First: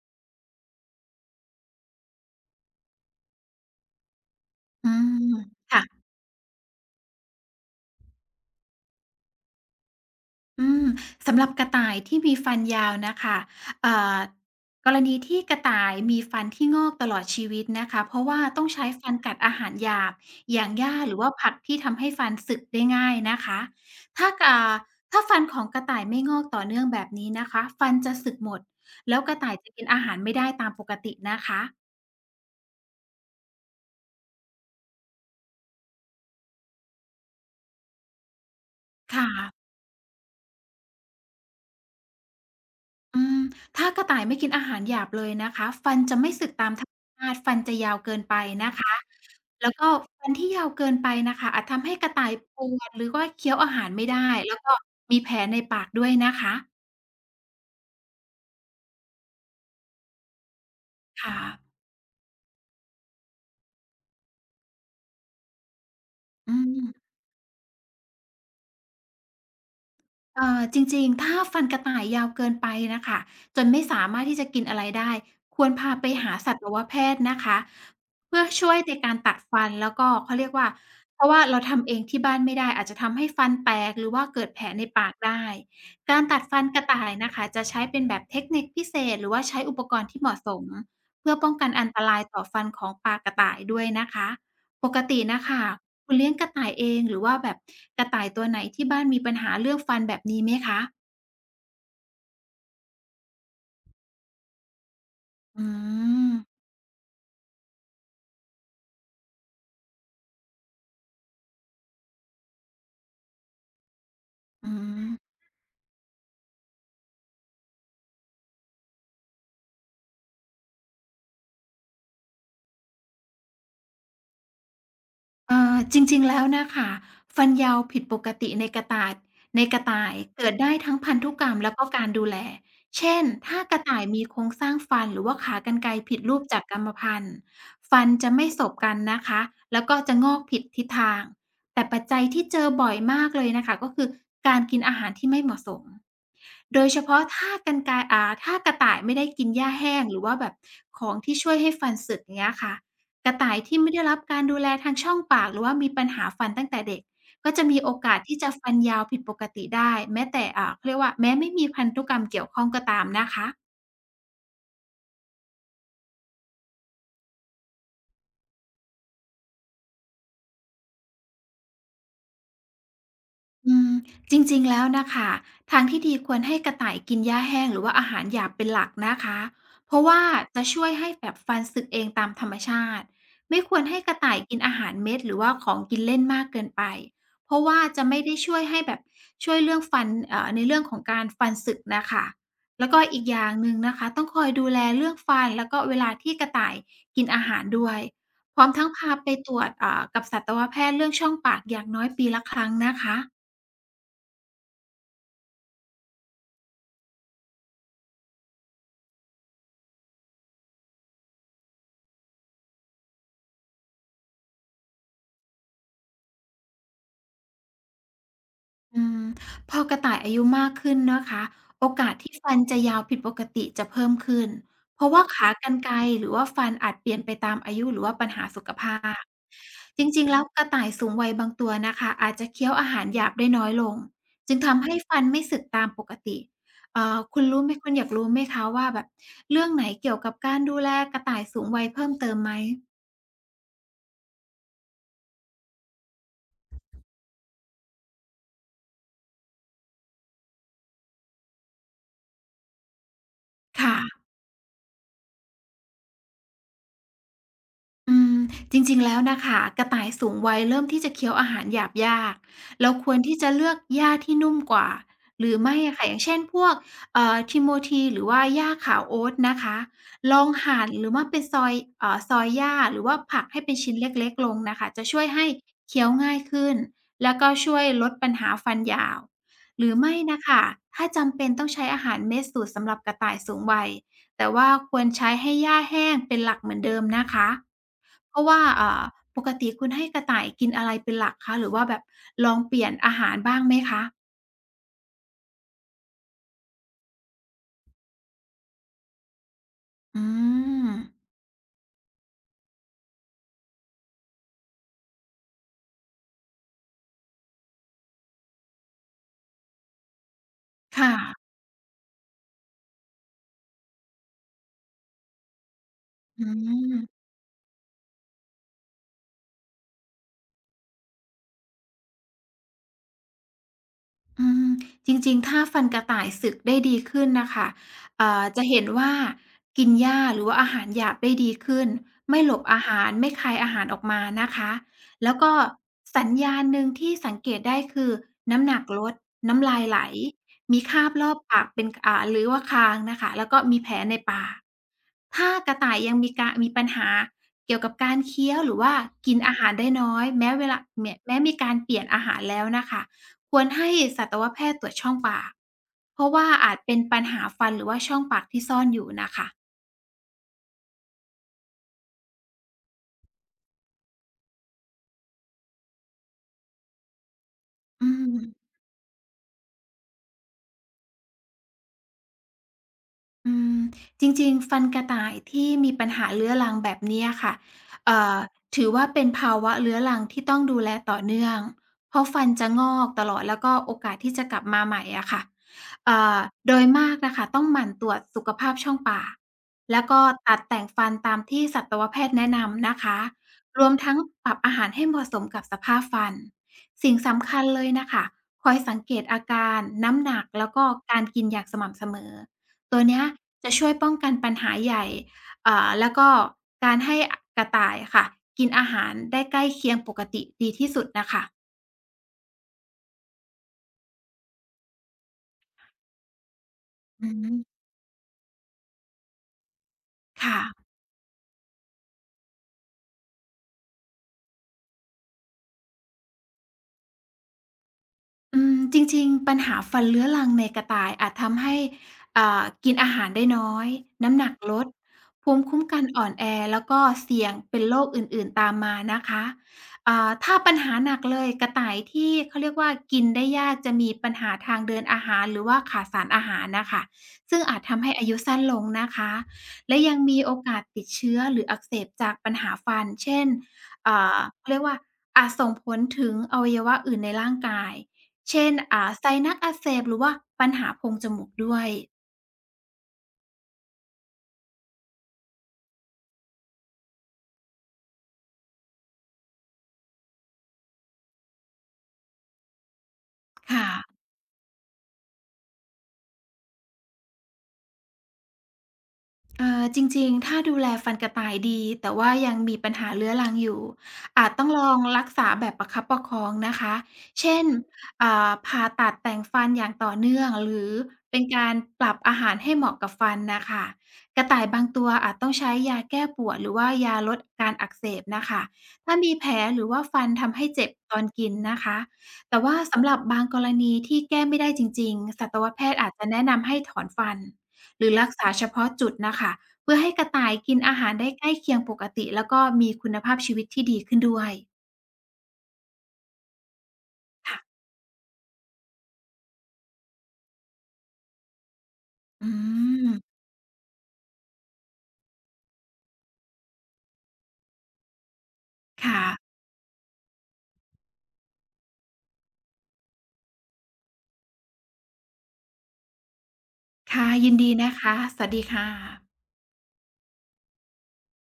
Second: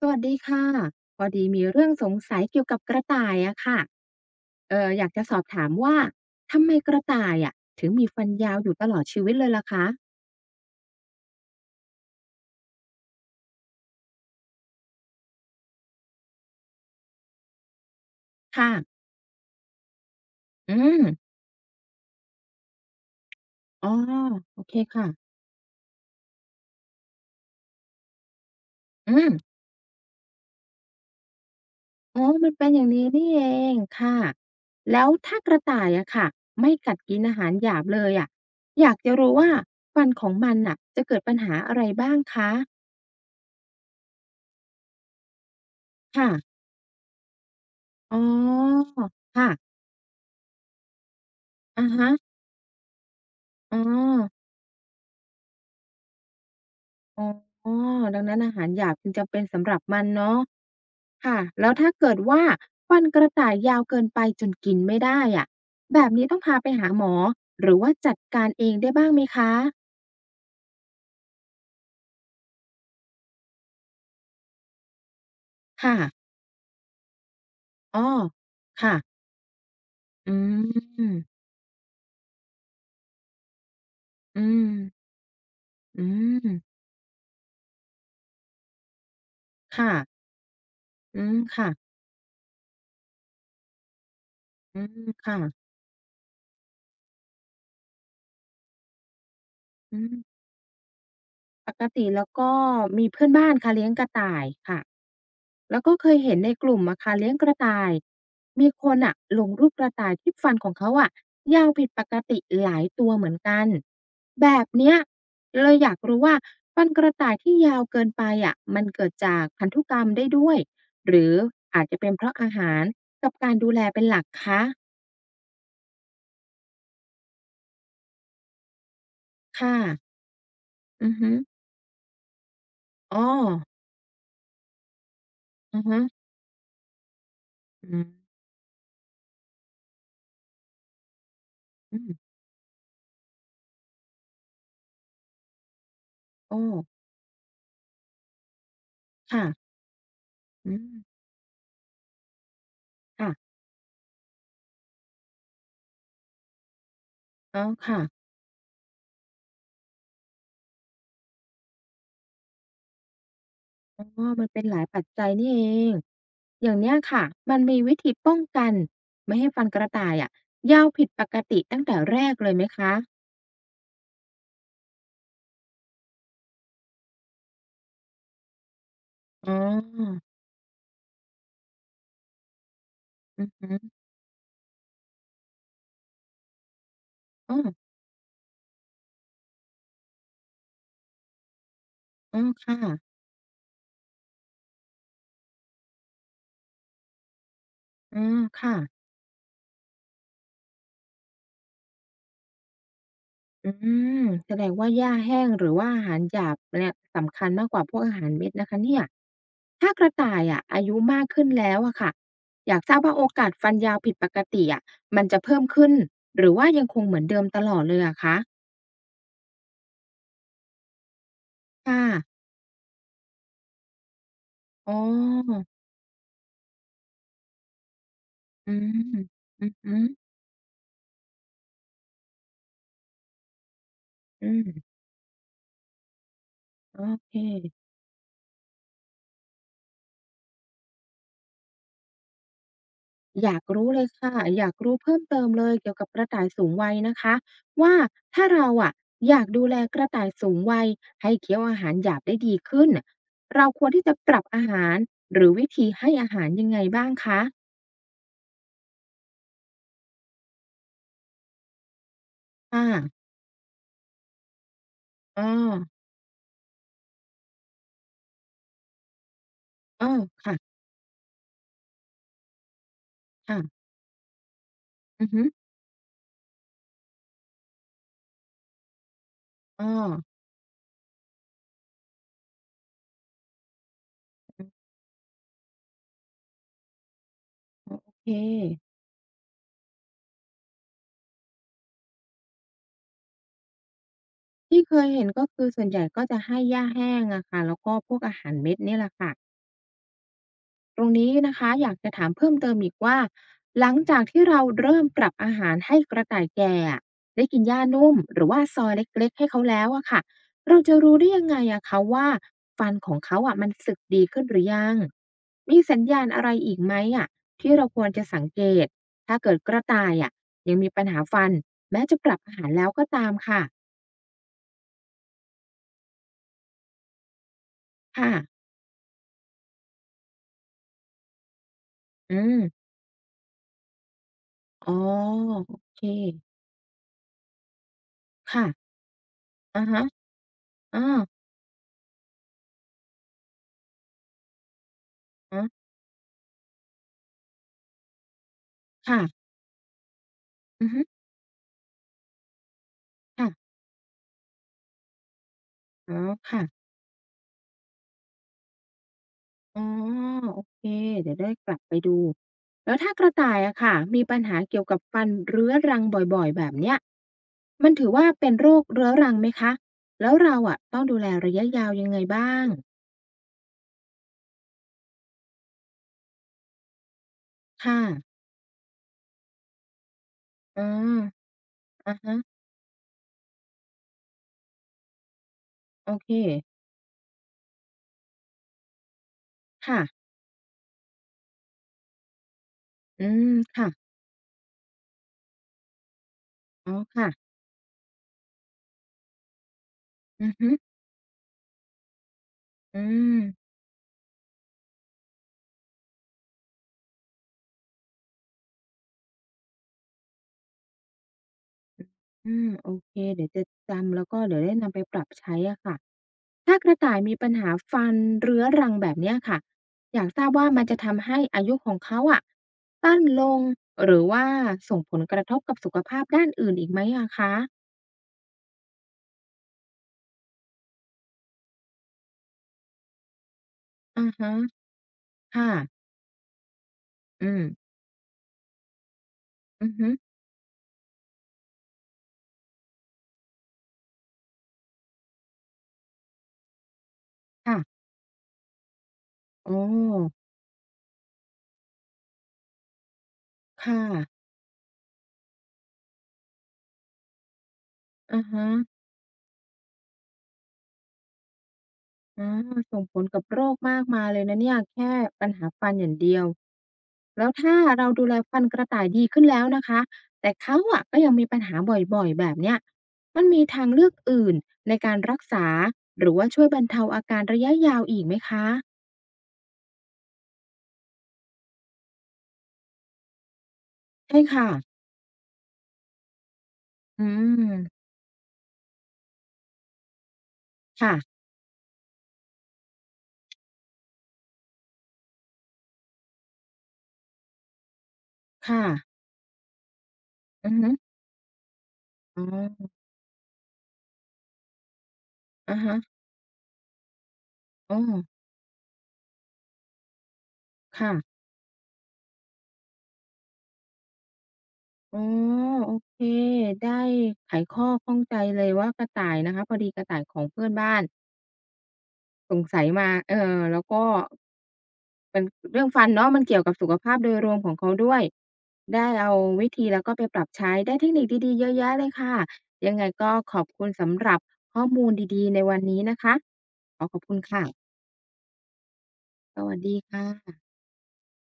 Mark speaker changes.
Speaker 1: สวัสดีค่ะพอดีมีเรื่องสงสัยเกี่ยวกับกระต่ายอะค่ะ
Speaker 2: อื
Speaker 1: อยาก
Speaker 2: ม
Speaker 1: จะสอบถามว่า
Speaker 2: ค่ะ
Speaker 1: ทำไมกระต่ายอะถึงมีฟันยาวอยู่ตลอดชีวิตเลยล่ะคะ
Speaker 2: อืมสำหรับกระต่ายที่มีฟันยาวนะคะเอ่อกรณีที่กระต่ายมีฟันที่งอกตลอดชีวิตนะคะเพราะว่าต้อง
Speaker 1: ค่ะ
Speaker 2: ใช้ฟันกัดอาหารหยาบอย่าง
Speaker 1: อื
Speaker 2: หญ้า
Speaker 1: ม
Speaker 2: หรือว่าผักที่ทำให้ฟันสึกได้ง่ายนะคะ
Speaker 1: อ๋อ
Speaker 2: ถ้ากา
Speaker 1: โอเค
Speaker 2: ถ้า
Speaker 1: ค่ะ
Speaker 2: ฟันของกระต่ายไม่งอกต่อเนื่องแบบนี้นะคะฟันจะสึกหมด
Speaker 1: อื
Speaker 2: แล้วก
Speaker 1: ม
Speaker 2: ระต่ายจะกินอาหารไม่ได้ตามปกตินะคะ
Speaker 1: อ๋อมันเป็นอย่างนี้นี่เองค่ะแล้วถ้ากระต่ายอะค่ะไม่กัดกินอาหารหยาบเลยอะอยากจะ
Speaker 2: ค
Speaker 1: รู้ว่า
Speaker 2: ่ะ
Speaker 1: ฟันของมันอะจะเกิดปัญหาอะไรบ้างคะ
Speaker 2: อืมถ้ากระต่ายไม่กินอาหารหยาบเลยนะคะฟันจะไม่
Speaker 1: ค่ะ
Speaker 2: สึกตามธรรมชาติฟันจะยาวเกิ
Speaker 1: อ๋อ
Speaker 2: นไปนะคะ
Speaker 1: ค่ะ
Speaker 2: แล้วก็ฟันที่ยาวเกินไปน่ะค่ะอาจทำ
Speaker 1: อะ
Speaker 2: ให้ก
Speaker 1: ฮะ
Speaker 2: ระต่ายป่วนหรือว่าเคี้ยวอา
Speaker 1: อ๋อ
Speaker 2: หารไม่ได้แล้วก็มีแผลในปากด้วยนะคะ
Speaker 1: อ๋อดังนั้นอาหารหยาบจึงจำเป็นสำหรับมันเนาะ
Speaker 2: ค่ะ
Speaker 1: ค่ะแล้วถ้าเกิดว่าฟันกระต่ายยาวเกินไปจนกินไม่ได้อะแบบนี้ต้อง
Speaker 2: อื
Speaker 1: พาไป
Speaker 2: ม
Speaker 1: หาหมอหรือว่าจัดการเองได้บ้างไหมคะ
Speaker 2: จริงๆถ้าฟันกระต่ายยาวเกินไปน่ะค่ะจนไม่สามารถที่จะกินอะไรได้ควรพา
Speaker 1: ค่ะ
Speaker 2: ไปหาสัตวแพทย์นะคะ
Speaker 1: อ้อ
Speaker 2: เพื่อช่วยใน
Speaker 1: ค่ะ
Speaker 2: การตัดฟันแล้วก็
Speaker 1: อื
Speaker 2: เขาเรียกว่าเพราะ
Speaker 1: ม
Speaker 2: ว่าเราทำเองที่บ้านไม่ได้อาจจะทำให้ฟันแตกหรือว่าเกิ
Speaker 1: อื
Speaker 2: ดแผล
Speaker 1: ม
Speaker 2: ในปากได้
Speaker 1: อื
Speaker 2: การตัด
Speaker 1: ม
Speaker 2: ฟันกระต่ายนะคะจะใช้เป็นแบบเทคนิคพิเศษหรือว่าใช้อุป
Speaker 1: ค่ะ
Speaker 2: กรณ์ที่เหมาะสม
Speaker 1: อื
Speaker 2: เพื่อ
Speaker 1: ม
Speaker 2: ป้องกันอัน
Speaker 1: ค่ะ
Speaker 2: ตรายต่อฟันของปลากระต่ายด้วยนะคะ
Speaker 1: อื
Speaker 2: ปก
Speaker 1: ม
Speaker 2: ติ
Speaker 1: ค่ะ
Speaker 2: น่ะค่ะ คุณเลี้ยงกระต่ายเองหรือว่าแบบกระต่ายตัวไหนที่บ้านมีปัญหาเรื่องฟั
Speaker 1: อื
Speaker 2: นแบบ
Speaker 1: ม
Speaker 2: นี้ไหมคะ
Speaker 1: ปกติแล้วก็มีเพื่อนบ้านค่ะเลี้ยงกระต่ายค่ะ
Speaker 2: อื
Speaker 1: แล้วก็เคย
Speaker 2: ม
Speaker 1: เห็นในกลุ่มอะค่ะเลี้ยงกระต่าย มีคนอะลงรูปกระต่ายที่ฟันของเขาอะยาวผิดปกติหลายตัวเหมือนกันแบบ
Speaker 2: อื
Speaker 1: เนี้ย
Speaker 2: ม
Speaker 1: เลยอยากรู้ว่าฟันกระต่ายที่ยาวเกินไปอะมันเกิดจากพันธุกรรมได้ด้วยหรืออาจจะเป็นเพราะอาหารกับการดูแลเป็นหลักคะ
Speaker 2: จริงๆแล้วน่ะค่ะฟันยาวผิดปกติในกระต่าย
Speaker 1: ค่ะ
Speaker 2: เกิดได้ทั้ง
Speaker 1: อื
Speaker 2: พั
Speaker 1: อ
Speaker 2: น
Speaker 1: ฮึ
Speaker 2: ธุกรรมแล้วก็การดูแลเช่
Speaker 1: อ้อ
Speaker 2: นถ้ากระต่ายมีโครงสร้างฟันหรือว่าขากรร
Speaker 1: อือ
Speaker 2: ไกร
Speaker 1: ฮึ
Speaker 2: ผิดรูปจากกรรมพันธุ์
Speaker 1: อื
Speaker 2: ฟั
Speaker 1: ม
Speaker 2: นจะไม่สบกันนะคะแล้วก็จะงอกผิดทิศทางแต่
Speaker 1: อื
Speaker 2: ปัจจัย
Speaker 1: ม
Speaker 2: ที่เจอบ่อยมากเลยน่ะค่ะก็คือการกินอาหารที่ไม่เหมาะสม
Speaker 1: โอ้
Speaker 2: โดยเฉ
Speaker 1: อ
Speaker 2: พาะถ้ากระต่ายไม่ได้กินห
Speaker 1: ค่ะ
Speaker 2: ญ้าแห้งหรือว่าแบบ
Speaker 1: อืม
Speaker 2: ของที่ช่วยให้ฟันสึกอย่างเงี้ยค่ะ กระ
Speaker 1: ค่ะ
Speaker 2: ต่ายที่ไม่ได้รับการดูแลทางช่องปากหรือว่ามีปัญหาฟันตั้งแต่เด็กก็
Speaker 1: อ๋
Speaker 2: จะ
Speaker 1: อ
Speaker 2: มีโอ
Speaker 1: ค่ะ
Speaker 2: กาสที่จะฟันยาวผิดปกติได้แม้แต่เขาเรียกว่าแม้ไม่มีพันธุกรรมเกี่ยวข้องก็ตามนะคะ
Speaker 1: อ๋อมันเป็นหลายปัจจัยนี่เองอย่างเนี้ยค่ะมันมีวิธีป้องกันไม่ให้ฟันกระต่ายอะยาวผิดปกติตั้งแต่แรกเลยไหมคะ
Speaker 2: อืมจริงๆแล้วนะคะทางที่ดีควรให้กระต่ายกินหญ้าแห้งหรือว่าอาหารหยาบเป็นหลักนะคะ
Speaker 1: อ๋
Speaker 2: เพราะ
Speaker 1: อ
Speaker 2: ว่าจะช่วยให้แบบฟันสึกเองตามธรรมชาติ
Speaker 1: อือ
Speaker 2: ไม่
Speaker 1: ฮึ
Speaker 2: ควรให้กระต่ายกินอาหารเม็ดหรือว่าของกินเล่นมากเกินไปเพ
Speaker 1: อ๋อ
Speaker 2: ราะว่าจะไม่ได้ช่วยให้แบบช่วยเรื่องฟันในเรื่องของการฟันสึกนะคะ
Speaker 1: อ๋อค่ะ
Speaker 2: แล้วก็อีกอย่างหนึ่งนะคะต้องคอยดูแลเรื่องฟันแล้วก็เวลาที่กระต่ายกินอาหารด้วย
Speaker 1: อ๋อ
Speaker 2: พร้อม
Speaker 1: ค่ะ
Speaker 2: ทั้งพาไปตรวจกับสัตวแพทย์เรื่องช่องปากอย่างน้อยปีละครั้งนะคะ
Speaker 1: อืมแสดงว่าหญ้าแห้งหรือว่าอาหารหยาบเนี่ยสำคัญมากกว่าพวกอาหารเม็ดนะคะเนี่ยถ้ากระต่ายอะอายุมากขึ้นแล้วอะค่ะอยากทราบว่าโอกาสฟันยาวผิดปกติอะมันจะเพิ่มขึ้นหรือว่ายังคงเหมือนเดิมตลอดเลยอะคะ
Speaker 2: อืมพอกระต่ายอายุมากขึ้นนะคะโอ
Speaker 1: ค่ะ
Speaker 2: กาสที่ฟันจะยาวผิดปกติจะเพิ่มขึ้น
Speaker 1: อ๋
Speaker 2: เพราะว่าขา
Speaker 1: อ
Speaker 2: กรรไกรหรือว่าฟันอาจเปลี่ยนไปตามอายุหรือว่าปัญหาสุข
Speaker 1: อืม
Speaker 2: ภาพ
Speaker 1: อือฮึ
Speaker 2: จริงๆแล้วกระต่ายสูงวัยบางตัวนะคะอาจจะเคี้ยวอาหารหยาบได้น้อยลง
Speaker 1: อื
Speaker 2: จึงทำให้
Speaker 1: ม
Speaker 2: ฟันไม่สึกตามปกติ
Speaker 1: โอเค
Speaker 2: คุณอยากรู้ไหมคะว่าแบบเรื่องไหนเกี่ยวกับการดูแลกระต่ายสูงวัยเพิ่มเติมไหม
Speaker 1: อยากรู้เลยค่ะ อยากรู้เพิ่มเติมเลยเกี่ยวกับกระต่ายสูงวัยนะคะ ว่าถ้าเราอะอยากดูแลกระต่ายสูงวัยให้เคี้ยวอาหารหยาบได้ดีขึ้นเราควร
Speaker 2: ค่ะ
Speaker 1: ที่จะปรับอาหารหรือวิธีให้อาหารยังไงบ้างคะ
Speaker 2: อืมจริงๆแล้วนะคะกระต่ายสูงวัยเริ่มที่จะเคี้ยวอาหารหยาบยาก
Speaker 1: ค่
Speaker 2: เราควร
Speaker 1: ะ
Speaker 2: ที่จะเลือกหญ้าที่นุ่มกว่า
Speaker 1: อ้
Speaker 2: ห
Speaker 1: อ
Speaker 2: รือไม่อะค่ะอย่างเช่นพวกเอ่อ t i หรือว่าหญ้าขาวโอ๊ตนะคะ
Speaker 1: อ้อ
Speaker 2: ลอง
Speaker 1: ค่ะ
Speaker 2: หั่นหรือว่าเป็นซอยซอยหญ้าหรือว่าผักให้เป็น
Speaker 1: ค่ะ
Speaker 2: ชิ้นเล็กๆลงน่ะค่ะจะช่ว
Speaker 1: อื
Speaker 2: ย
Speaker 1: อฮึ
Speaker 2: ให้เคี้ยวง่ายขึ้นแล้วก็ช่วยลดปัญหาฟันหยาวห
Speaker 1: อ้
Speaker 2: รื
Speaker 1: อ
Speaker 2: อไม่น่ะค่ะถ้าจำเป็นต้องใช้อาหารเม็ดสูตรสำหรับกระต่ายสูงวัย แต่ว่า
Speaker 1: โอ
Speaker 2: ควรใช้ให้หญ้าแห้งเป็นหลักเหมือนเดิมนะคะ เพราะว่า
Speaker 1: เค
Speaker 2: อ่าปกติคุณให้กระต่ายกินอะไรเป็นหลักคะหรือว่าแบบลองเปลี่ยนอาหารบ้างไหมคะ
Speaker 1: ที่เคยเห็นก็คือส่วนใหญ่ก็จะให้หญ้าแห้งอะค่ะแล้วก็พวกอาหารเม็ดเนี่ยแหละค่ะ
Speaker 2: อืม
Speaker 1: ตรงนี้นะคะอยากจะถามเพิ่มเติมอีกว่าหลังจากที่เราเริ่มปรับอาหารให้กระต่ายแก่อะได้กินหญ้านุ่มหรือว่าซอยเล็กๆให้เขาแล้วอะค่ะเราจะ
Speaker 2: ค
Speaker 1: รู้ได้ยัง
Speaker 2: ่ะ
Speaker 1: ไงอะคะว่าฟันของเขาอะมันสึกดีขึ้นหรือยังมีสัญญาณ
Speaker 2: อื
Speaker 1: อะไรอีกไหม
Speaker 2: ม
Speaker 1: อะที่เราควรจะสังเกตถ้าเกิดกระต่ายอะยังมีปัญหาฟันแม้จะปรับอาหารแล้วก็ตามค่ะ
Speaker 2: อืมจริงๆ ถ้าฟันกระต่ายสึกได้ดีขึ้นน่ะค่ะ
Speaker 1: ค่ะ
Speaker 2: จะเห็นว่ากินหญ้าหรือว่าอาหารหยาบได้ดีขึ้น
Speaker 1: อื
Speaker 2: ไม่หล
Speaker 1: ม
Speaker 2: บอาหารไม่คายอาหารออกมานะคะ
Speaker 1: อ๋อ
Speaker 2: แล้วก็
Speaker 1: โอเค
Speaker 2: สัญญาณหนึ่งที่สังเกตได้คือน้ำ
Speaker 1: ค่ะ
Speaker 2: หนักลดน้ำลา
Speaker 1: อะ
Speaker 2: ยไหล
Speaker 1: ฮะ
Speaker 2: มีค
Speaker 1: อา
Speaker 2: ราบรอบปากเป็นหรือว่าคางน่ะค่ะแล้วก็มีแผลในปากถ้า
Speaker 1: อะฮะ
Speaker 2: กระต่ายยังมีปัญหาเกี่ยวกับการเคี้ยวหรือว่า
Speaker 1: ค่ะ
Speaker 2: กินอาหารได้น้อยแม้เวลา
Speaker 1: อือฮึ
Speaker 2: แม้แม้มีการเปลี่ยนอาหารแล้วน่ะค่ะ
Speaker 1: ค่ะ
Speaker 2: ควรให้สัตวแพทย์ตรวจช่องปาก
Speaker 1: อ๋อ
Speaker 2: เพราะว่า
Speaker 1: ค่ะ
Speaker 2: อาจเป็นปัญหาฟันหรือว่าช่องปากที่ซ่อนอยู่น่ะค่ะ
Speaker 1: อ๋อโอเคเดี๋ยวได้กลับไปดูแล้วถ้ากระต่ายอะค่ะมีปัญหาเกี่ยวกับฟันเรื้อรังบ่อยๆแบบเนี้ยมัน
Speaker 2: อื
Speaker 1: ถือว่า
Speaker 2: ม
Speaker 1: เป็นโรคเรื้อรังไหมคะแล้วเราอะต้องดูแลระยะยาวยังไงบ้าง
Speaker 2: อืมจริงๆฟันกระต่ายที่มีปัญหาเรื้อรังแบบเนี้ยค่ะ
Speaker 1: ค่ะ
Speaker 2: เอ่อถือว่าเป็นภาวะเรื้อรังที่ต้องดู
Speaker 1: อ๋
Speaker 2: แล
Speaker 1: อ
Speaker 2: ต่อเนื่องเพ
Speaker 1: อะ
Speaker 2: ราะ
Speaker 1: ฮะ
Speaker 2: ฟันจะงอกตลอดแล้วก็โอกาสที่จะกลับมาใหม่อะค่ะ
Speaker 1: โอ
Speaker 2: เอ่
Speaker 1: เค
Speaker 2: อโดยมากน่ะค่ะต้องหมั่นตรวจสุขภาพช่องปาก
Speaker 1: ค่ะ
Speaker 2: แล้วก็ตัดแต่งฟันตามที่สัตวแพทย์แนะนำนะคะ
Speaker 1: อืม
Speaker 2: ร
Speaker 1: ค่ะ
Speaker 2: วมทั้งปรับอาหารให้เหมาะสมกับสภาพฟัน
Speaker 1: อ๋อ
Speaker 2: สิ่งสำ
Speaker 1: ค่ะ
Speaker 2: คัญเลยน่ะค่ะคอยสังเกตอาการน้ำหนัก
Speaker 1: อือ
Speaker 2: แล้
Speaker 1: ฮึ
Speaker 2: วก็การกินอย่างสม่ำเสมอ ตัว
Speaker 1: อื
Speaker 2: เนี้ย
Speaker 1: ม
Speaker 2: จะช่วยป้องกันปัญหาใหญ่แล้วก็การให้กระต่ายอะค่ะกินอาหารได้ใกล้เคียงปกติดีที่สุดน่ะค่ะ
Speaker 1: อืมโอเคเดี๋ยวจะจำแล้วก็เดี๋ยวได้นำไปปรับใช้อะค่ะ ถ้ากระต่าย
Speaker 2: อื
Speaker 1: มี
Speaker 2: อ
Speaker 1: ปั
Speaker 2: ฮึ
Speaker 1: ญหาฟันเรื้อรังแบบเนี้ยค่ะอยากทราบว่ามัน
Speaker 2: ค่ะ
Speaker 1: จะทำให้อายุของเขาอะสั้นลงหรือว่าส่งผลกระทบกับสุขภาพด้านอื่นอีกไหมอะคะ
Speaker 2: อืมจริงๆปัญหาฟันเรื้อรังในกระต่ายอาจทำให้กินอาหารได้น้อย
Speaker 1: อา
Speaker 2: น้ำหนั
Speaker 1: ฮะ
Speaker 2: กลดภูมิ
Speaker 1: ค่ะ
Speaker 2: คุ้มกันอ่อนแอแล้วก็เสี่
Speaker 1: อื
Speaker 2: ยง
Speaker 1: ม
Speaker 2: เป็นโรคอื่นๆตามมานะคะ
Speaker 1: อือฮึ
Speaker 2: ถ้าปัญหาหนักเลยกระต่ายที่เขาเรียกว่ากินได้ยากจะมีปัญหาทางเดินอาหารหรือว่าขาดสารอาหารน่ะค่ะซึ่งอาจ
Speaker 1: ค่ะ
Speaker 2: ทำให้อายุสั้นลงนะคะ
Speaker 1: โอ้
Speaker 2: และยังมีโอกาสติดเชื้อหรืออักเสบจากปัญหาฟันเช่น
Speaker 1: ค่ะ
Speaker 2: เขาเรียกว่าอาจส่งผลถึงอวัยวะอื่นในร่างกาย
Speaker 1: อาฮะ
Speaker 2: เช่นไซนัสอักเสบหรือว่าปัญหาโพรงจมูกด้วย
Speaker 1: อาส่งผลกับโรคมากมายเลยนะเนี่ยแค่ปัญหาฟันอย่างเดียว แล้วถ้าเราดูแลพันธุ์กระต่ายดีขึ้นแล้วนะคะแต่เขาอะก็ยังมีปัญหาบ่อยๆแบบเนี้ยมันมีทา
Speaker 2: ค่ะ
Speaker 1: งเลือกอื่นในการรักษาหรือว่าช่วยบรรเทาอาการระยะยาวอีกไหมคะ
Speaker 2: จริงๆถ้าดูแลฟันกระต่ายดีแต่ว่ายังมีปัญหาเรื้อรังอยู่
Speaker 1: ใช่
Speaker 2: อาจต้อ
Speaker 1: ค่ะ
Speaker 2: งลองรักษาแบบประคับประคองนะคะ
Speaker 1: อื
Speaker 2: เช่น
Speaker 1: ม
Speaker 2: ผ่าตัดแต่งฟันอย่างต่อเนื่องหรือเป็
Speaker 1: ค่ะ
Speaker 2: นการปรับอาหารให้เหมาะกับฟันน่ะค่ะกระต่ายบางตัวอาจต้องใช้ยาแก้ปวดหรือว่ายาลดการอักเสบน่ะค่ะ
Speaker 1: ค่ะ
Speaker 2: ถ้ามีแผลหรือว่าฟันทำให้
Speaker 1: อือ
Speaker 2: เจ็
Speaker 1: ฮึ
Speaker 2: บตอนกินนะคะ
Speaker 1: อ๋
Speaker 2: แต่ว่า
Speaker 1: อ
Speaker 2: สำหรับบางกรณีที่แก้ไม่ได้จริงๆสัตว
Speaker 1: อะ
Speaker 2: แพท
Speaker 1: ฮะ
Speaker 2: ย์อาจจะแนะนำให้ถอนฟัน
Speaker 1: อ๋อ
Speaker 2: หรือรักษาเฉพาะจุดน่ะค่ะเพื่อให้กระต่ายกินอาหา
Speaker 1: ค่ะ
Speaker 2: รได้ใกล้เคียงปกติแล้วก็มีคุณภาพชีวิตที่ดีขึ้นด้วย
Speaker 1: อ๋อโอเคได้ไข
Speaker 2: ค่ะ
Speaker 1: ข้อข้องใจเลยว่ากระต่ายนะคะพอดีกระต่ายของเพื่อนบ้าน
Speaker 2: อื
Speaker 1: สงสัยมา
Speaker 2: ม
Speaker 1: แล้วก็ เป็นเรื่องฟันเนาะมันเกี่ยวกับสุขภาพโดยรวมของเขาด้วยได้
Speaker 2: ค่ะ
Speaker 1: เอาวิธีแล้วก็ไปปรับใช้ได้เทคนิคดีๆเยอะแยะเลยค่ะยังไงก็ขอบคุณสำหรับข้อมูลดีๆในวันนี้นะคะขอขอบ
Speaker 2: ค่ะ
Speaker 1: คุณ
Speaker 2: ยินดี
Speaker 1: ค่ะ
Speaker 2: นะคะสวัสดีค่ะ
Speaker 1: สวัสดีค่ะ